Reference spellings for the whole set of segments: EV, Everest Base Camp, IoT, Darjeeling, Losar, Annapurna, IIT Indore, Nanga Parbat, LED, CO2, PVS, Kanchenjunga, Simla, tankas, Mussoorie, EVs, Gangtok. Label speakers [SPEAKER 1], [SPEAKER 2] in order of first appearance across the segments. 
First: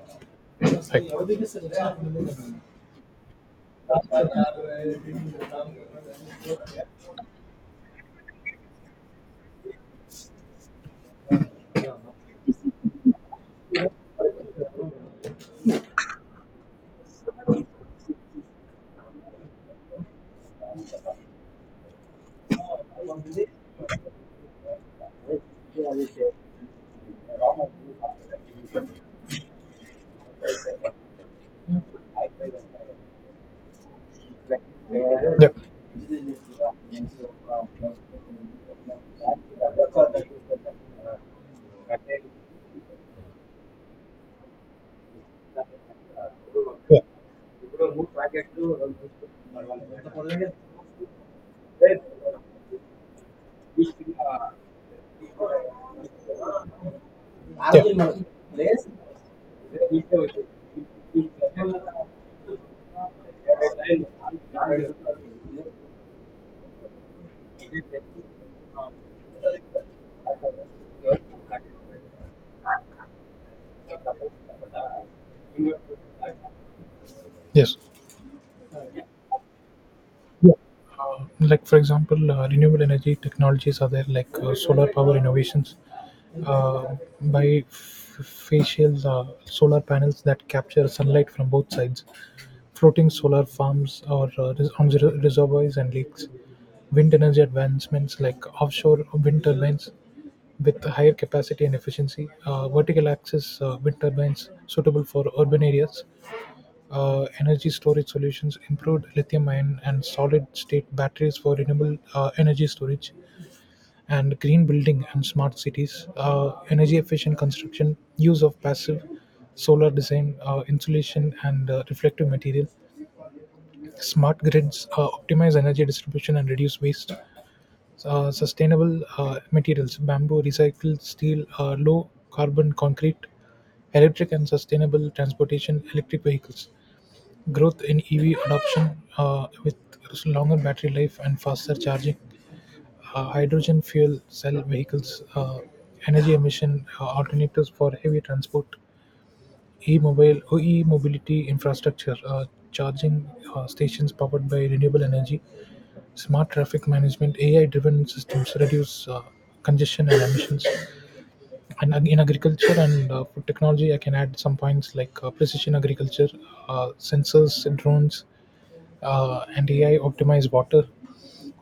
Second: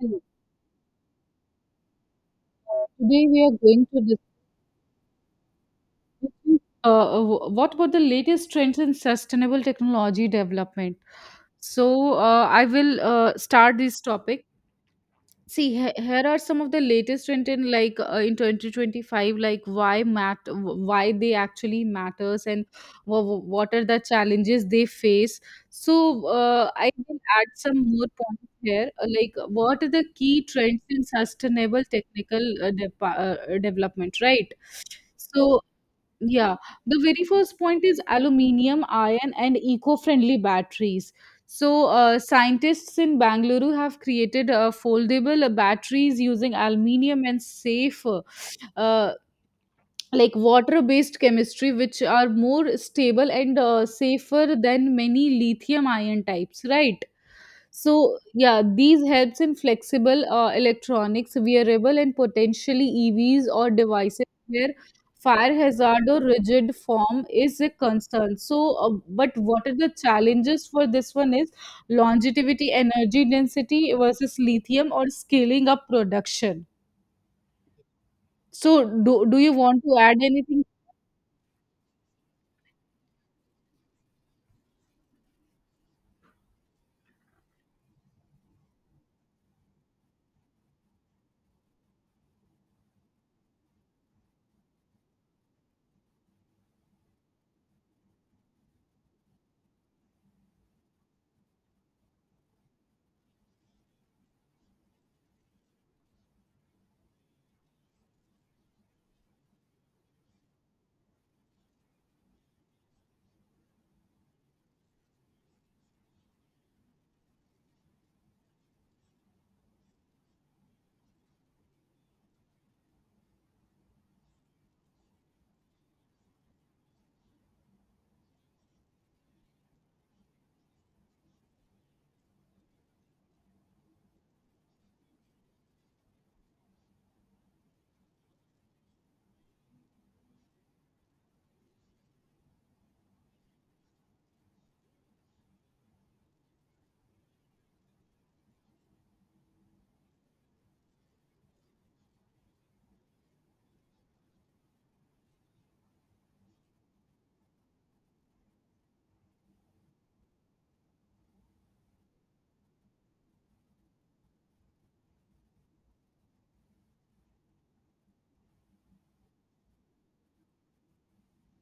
[SPEAKER 1] Hello. Today we are going to discuss what were the latest trends in sustainable technology development. So I will start this topic. See, here are some of the latest trend in in 2025, like why they actually matters and what are the challenges they face. So I will add some more points here, like what are the key trends in sustainable technical development, right?
[SPEAKER 2] Yeah.
[SPEAKER 1] So, yeah, the very first point is aluminium, iron, and eco friendly batteries. So, scientists in Bangalore have created foldable batteries using aluminium and safe, uh, like water based chemistry, which are more stable and safer than many lithium ion types, right? So yeah, these helps in flexible electronics, wearable and potentially EVs or devices where fire hazard or rigid form is a concern. So, but what are the challenges for this one is longevity, energy density versus lithium or scaling up production.
[SPEAKER 2] Yeah. Yes.
[SPEAKER 1] So, do you want to add
[SPEAKER 2] Yeah.
[SPEAKER 1] anything?
[SPEAKER 2] Like for example, renewable energy technologies are there, like solar power innovations uh, by facial solar panels that capture sunlight from both sides, floating solar farms or on the reservoirs and lakes, wind energy advancements like offshore wind turbines with higher capacity and efficiency, vertical axis wind turbines suitable for urban areas, energy storage solutions improved lithium-ion and solid-state batteries for renewable energy storage, and green building and smart cities. Energy-efficient construction, use of passive solar design, insulation, and reflective material. Smart grids optimize energy distribution and reduce waste. Sustainable materials, bamboo, recycled steel, low carbon concrete, electric and sustainable transportation, electric vehicles growth in EV adoption with longer battery life and faster charging, hydrogen fuel cell vehicles, energy emission alternatives for heavy transport, e-mobility infrastructure, charging stations powered by renewable energy, smart traffic management, AI-driven systems reduce congestion and emissions, and in agriculture and food technology I can add some points like precision agriculture, sensors, drones, and AI optimize water,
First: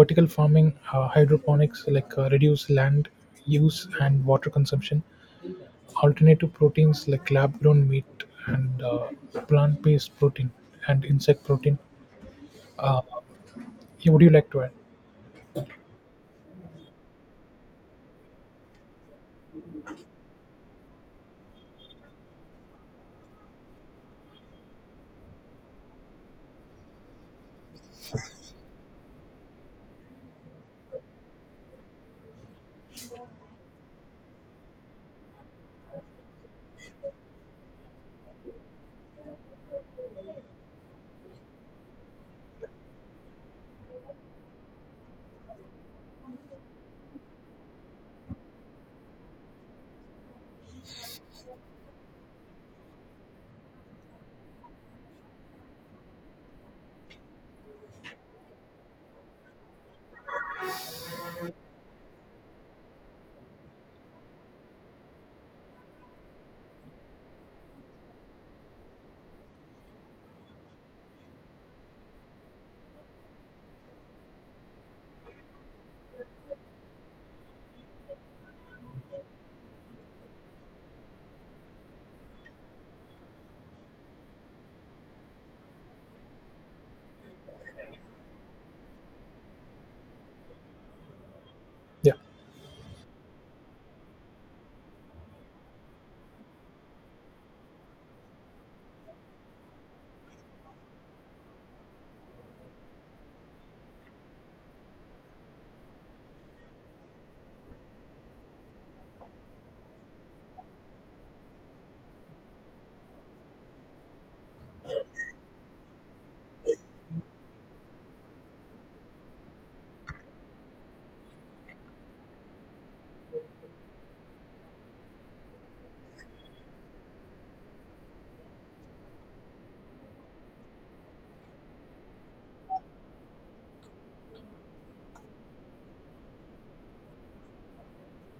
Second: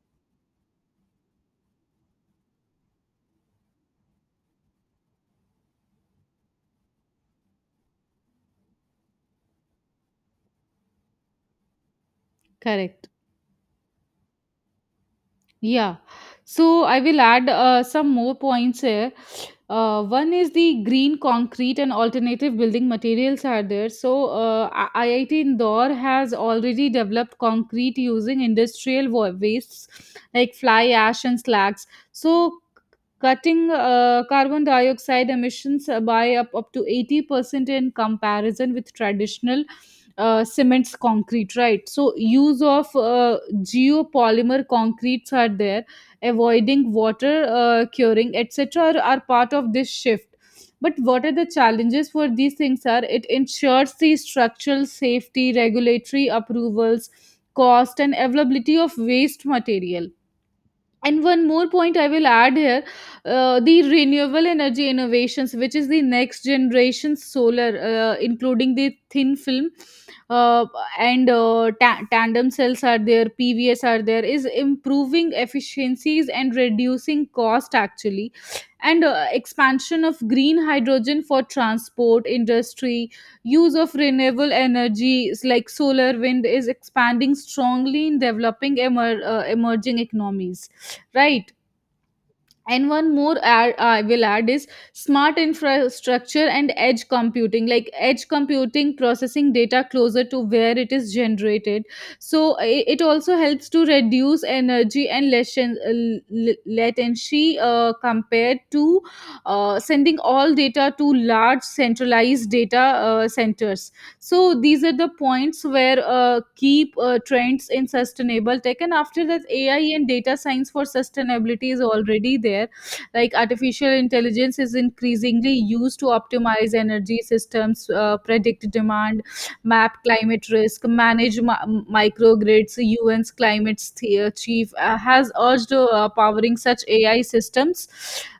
[SPEAKER 2] vertical farming, hydroponics, like reduce land use and water consumption, alternative proteins like lab grown meat and plant based protein and insect protein. uh,
[SPEAKER 1] Correct.
[SPEAKER 2] yeah, would you like to add?
[SPEAKER 1] Yeah, so I will add some more points here. One is the green concrete and alternative building materials are there. So IIT Indore has already developed concrete using industrial wastes like fly ash and slags. So cutting carbon dioxide emissions by up to 80% in comparison with traditional cements concrete, right? So use of geopolymer concretes are there, avoiding water curing etc are part of this shift. But what are the challenges for these things are, it ensures the structural safety, regulatory approvals, cost and availability of waste material. And one more point I will add here, the renewable energy innovations, which is the next generation solar, including the thin film uh, and tandem cells are there, PVS are there, is improving efficiencies and reducing cost actually. And expansion of green hydrogen for transport, industry, use of renewable energies like solar, wind is expanding strongly in developing emerging economies, right?
[SPEAKER 2] yeah
[SPEAKER 1] And one more add, I will add is smart infrastructure and edge computing, like edge computing processing data closer to where it is generated. So it also helps to reduce energy and latency compared to sending all data to large centralized data centers. So these are the points where keep trends in sustainable tech. And after that, AI and data science for sustainability is already there, like artificial intelligence is increasingly used to optimize energy systems, predict demand, map climate risk, manage microgrids. UN's climate chief has urged powering such AI systems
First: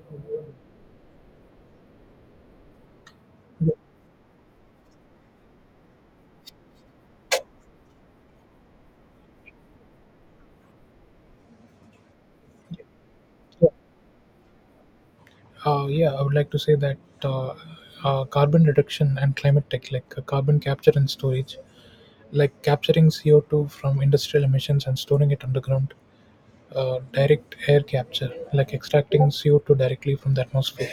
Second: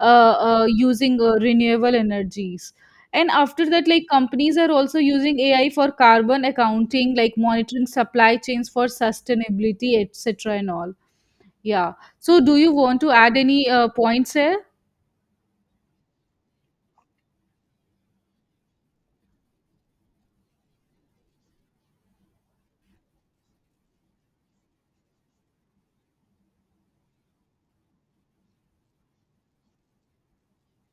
[SPEAKER 1] using renewable energies. And after
[SPEAKER 2] Yeah.
[SPEAKER 1] that, like companies are also using AI for carbon accounting, like monitoring supply chains for sustainability, etc. and all. Yeah. So, do you want to add any points here?
[SPEAKER 2] Uh, yeah, I would like to say that uh, carbon reduction and climate tech, like carbon capture and storage, like capturing CO2 from industrial emissions and storing it underground, direct air capture, like extracting CO2 directly from the atmosphere,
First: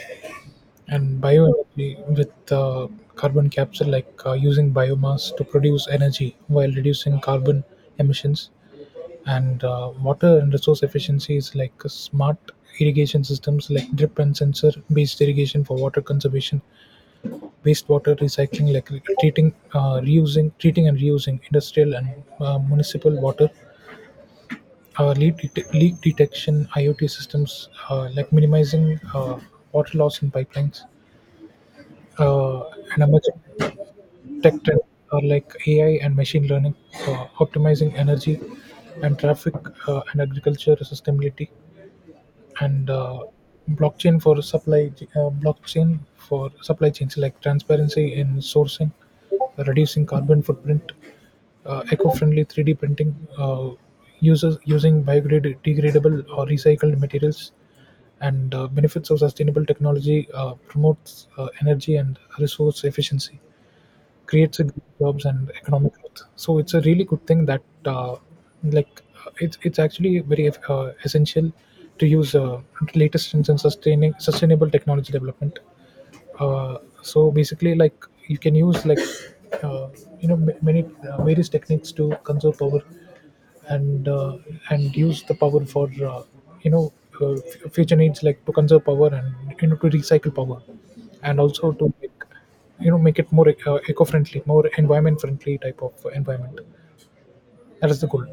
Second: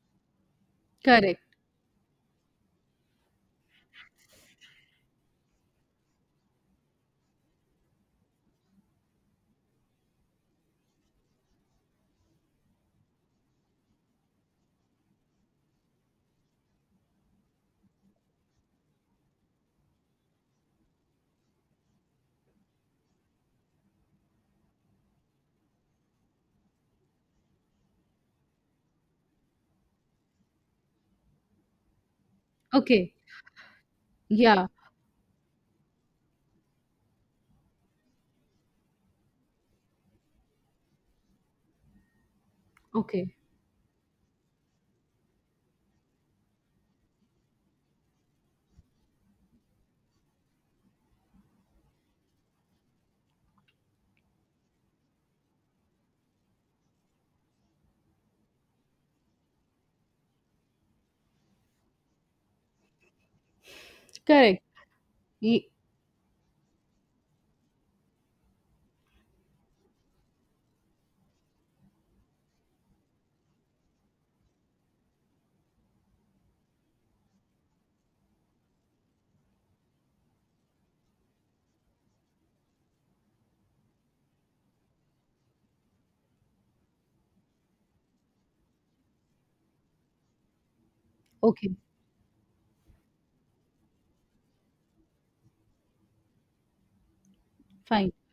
[SPEAKER 2] and
[SPEAKER 1] Correct.
[SPEAKER 2] bioenergy with carbon capture, like using biomass to produce energy while reducing carbon emissions. And water and resource efficiency is like smart irrigation systems like drip and sensor based irrigation for water conservation, wastewater recycling like treating and reusing industrial and municipal water, leak detection IoT systems, like minimizing water loss in pipelines. uh, and
[SPEAKER 1] Okay.
[SPEAKER 2] emerging tech
[SPEAKER 1] Yeah.
[SPEAKER 2] trend are like AI and machine learning, optimizing energy and traffic and agriculture sustainability, and
[SPEAKER 1] Okay.
[SPEAKER 2] blockchain for supply chains like transparency in sourcing, reducing carbon footprint, eco-friendly 3D printing, uses using biodegradable or recycled materials, and benefits of sustainable technology promotes energy and resource efficiency, creates
[SPEAKER 1] Correct.
[SPEAKER 2] a good jobs and
[SPEAKER 1] Ye-
[SPEAKER 2] economic growth. So it's a really good thing that like it's actually very essential to use latest and sustaining sustainable technology development. So basically, like, you can use, like, uh, you know, many various techniques to conserve power and use the power for you know, future needs, like to conserve power, and you know, to recycle power, and also
[SPEAKER 1] Okay.
[SPEAKER 2] to make, you know, make it more eco-friendly, more environment friendly type of environment. That is the
[SPEAKER 1] Fine.
[SPEAKER 2] goal.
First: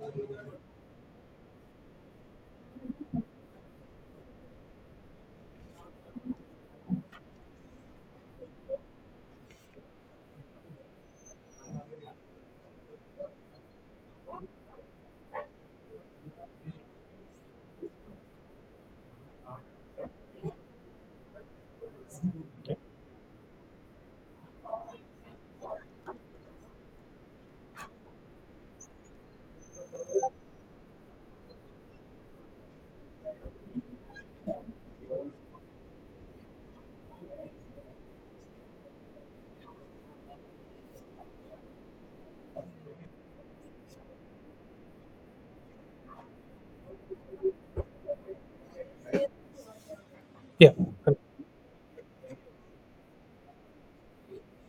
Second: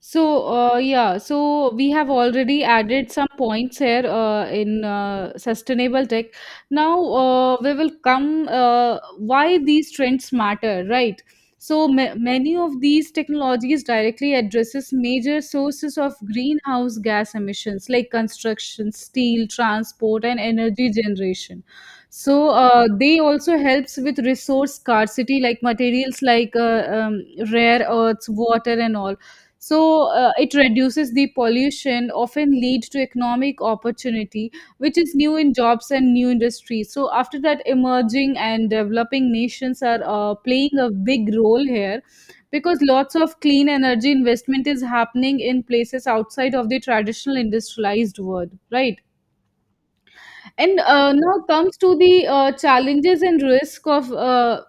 [SPEAKER 1] So, yeah, so we have already added some points here in sustainable tech. Now, we will come why these trends matter, right? So, ma many of these technologies directly addresses major sources of greenhouse gas emissions like construction, steel, transport, and energy generation. So, they also helps with resource scarcity, like materials like rare earths, water, and all. So it reduces the pollution, often lead to economic opportunity, which is new in jobs and new industries. So after that, emerging and developing nations are playing a big role here, because lots of clean energy investment is happening in places outside of the traditional industrialized world, right?
[SPEAKER 2] yeah
[SPEAKER 1] And now comes to the challenges and risk of uh,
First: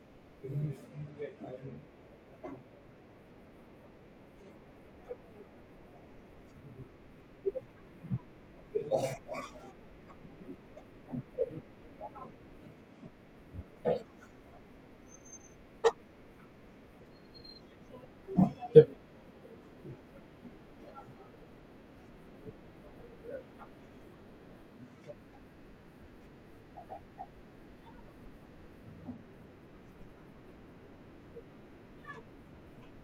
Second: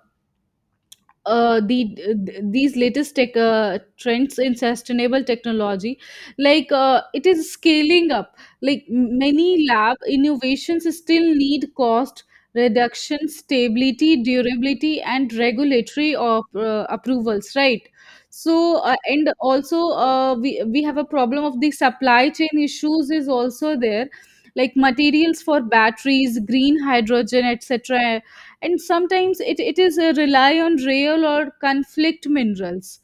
[SPEAKER 1] uh, the these latest tech trends in sustainable technology, like it is scaling up, like many lab innovations still need cost reduction, stability, durability and regulatory approvals, right? So
[SPEAKER 2] yeah
[SPEAKER 1] and also, uh, we have a problem of the supply chain issues is also there, like materials for batteries, green hydrogen etc. And sometimes it is a rely on real or conflict minerals,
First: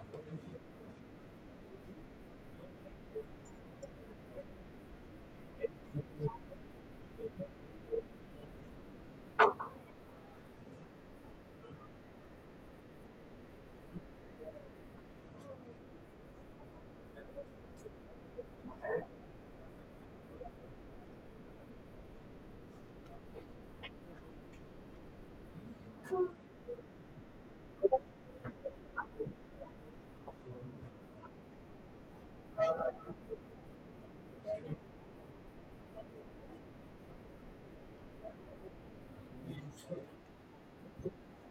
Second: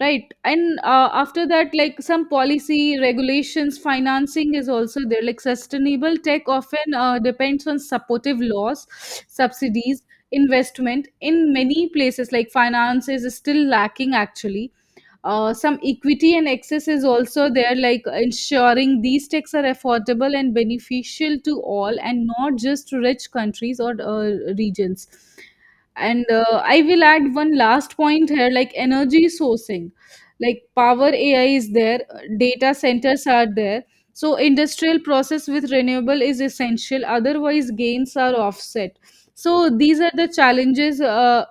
[SPEAKER 1] right? And after that, like some policy regulations, financing is also there, like sustainable tech often depends on supportive laws, subsidies, investment. In many places, like finance is still lacking actually. Some equity and access is also there, like ensuring these texts are affordable and beneficial to all and not just to rich countries or regions. And I will add one last point here, like energy sourcing, like power AI is there, data centers are there. So industrial process with renewable is essential, otherwise gains are offset. So these are the challenges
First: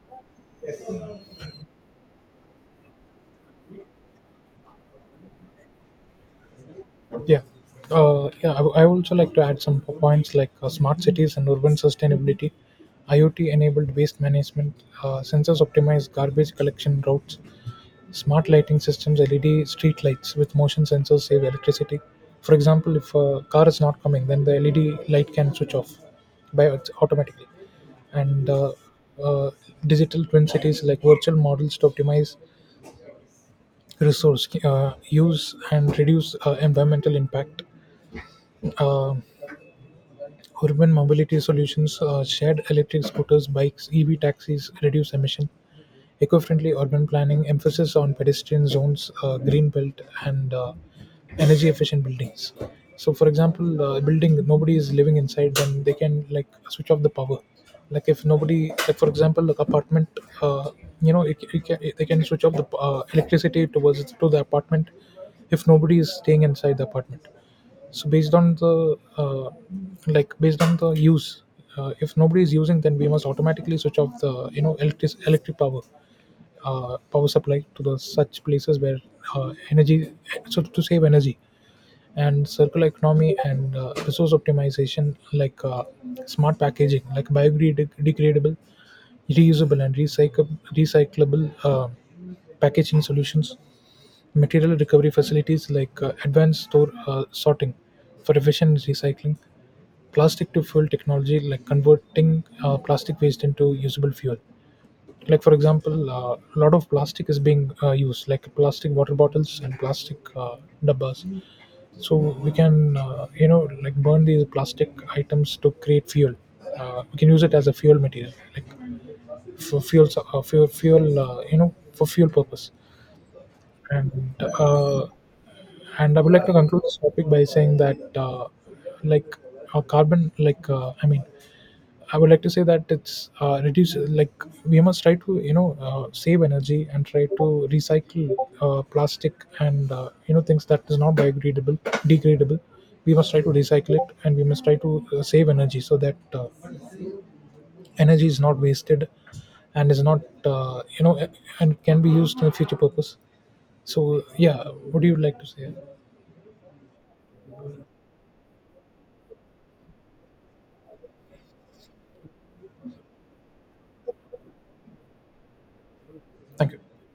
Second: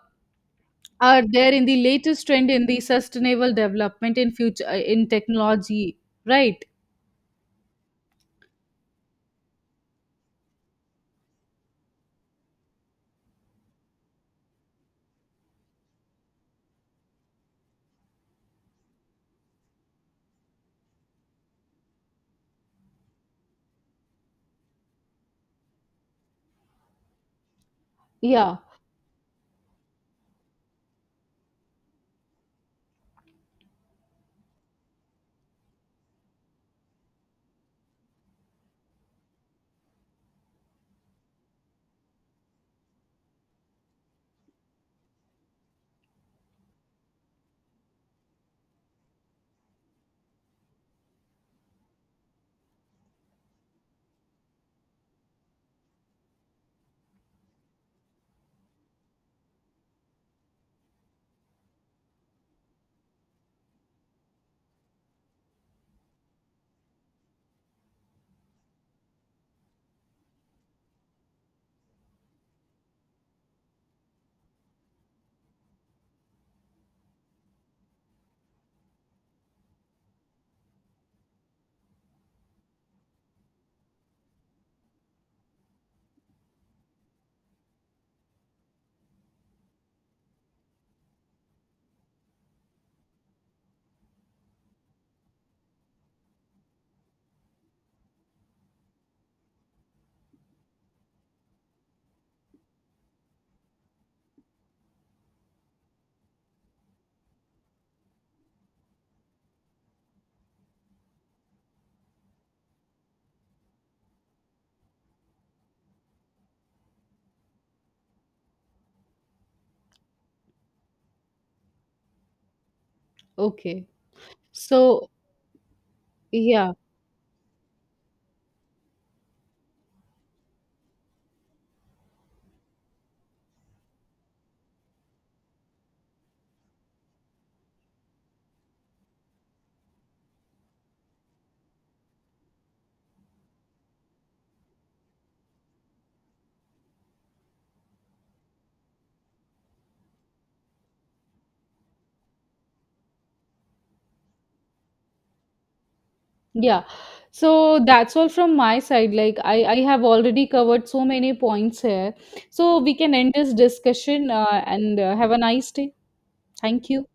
[SPEAKER 1] are there in the latest trend in the sustainable development in future in technology, right?
[SPEAKER 2] Yeah. Uh, yeah, I also like to add some points like smart cities and urban sustainability, IoT-enabled waste management, sensors optimize garbage collection routes, smart lighting systems, LED street lights with motion sensors save electricity. For example, if a car is not coming, then the LED light can switch off automatically. And
[SPEAKER 1] Yeah.
[SPEAKER 2] uh, Digital twin cities like virtual models to optimize resource use and reduce environmental impact, uh, urban mobility solutions, shared electric scooters, bikes, EV taxis, reduce emission, eco-friendly urban planning, emphasis on pedestrian zones, green belt, and energy-efficient buildings. So, for example, a building nobody is living inside, then they can like switch off the power. Like if nobody, like for example, like apartment, uh, you know, they can switch off the electricity towards to the apartment if nobody is staying inside the apartment. So based on the like based on the use, if nobody is using, then we must automatically switch off the, you know, electric power, power supply to the such places where energy so to save energy. And circular economy and resource optimization, like smart packaging like biodegradable, reusable, and recycle recyclable packaging solutions, material recovery facilities like advanced store sorting for efficient recycling, plastic to fuel technology like converting plastic waste into usable fuel. Like for example, a lot of plastic is being used, like plastic water bottles and plastic dabbas. So we can, you know, like burn these plastic items to create fuel. We can use it as a fuel material, like for fuel, fuel, you know, for fuel purpose.
[SPEAKER 1] Okay.
[SPEAKER 2] and uh,
[SPEAKER 1] So
[SPEAKER 2] and I would like to
[SPEAKER 1] yeah,
[SPEAKER 2] conclude this topic by saying that, like, carbon, like, I mean, I would like to say that we must try to, you know, save energy and try to recycle plastic and, you know, things that is not biodegradable, degradable. We must try to recycle it, and we must try to save energy so that energy is not wasted and is not, you know, and can be used in future purpose. So, yeah, what do you like to say?
[SPEAKER 1] yeah, so that's all from my side. Like I have already covered so many points here, so we can end this discussion, and have a nice day.
[SPEAKER 2] Thank you.
[SPEAKER 1] Thank you.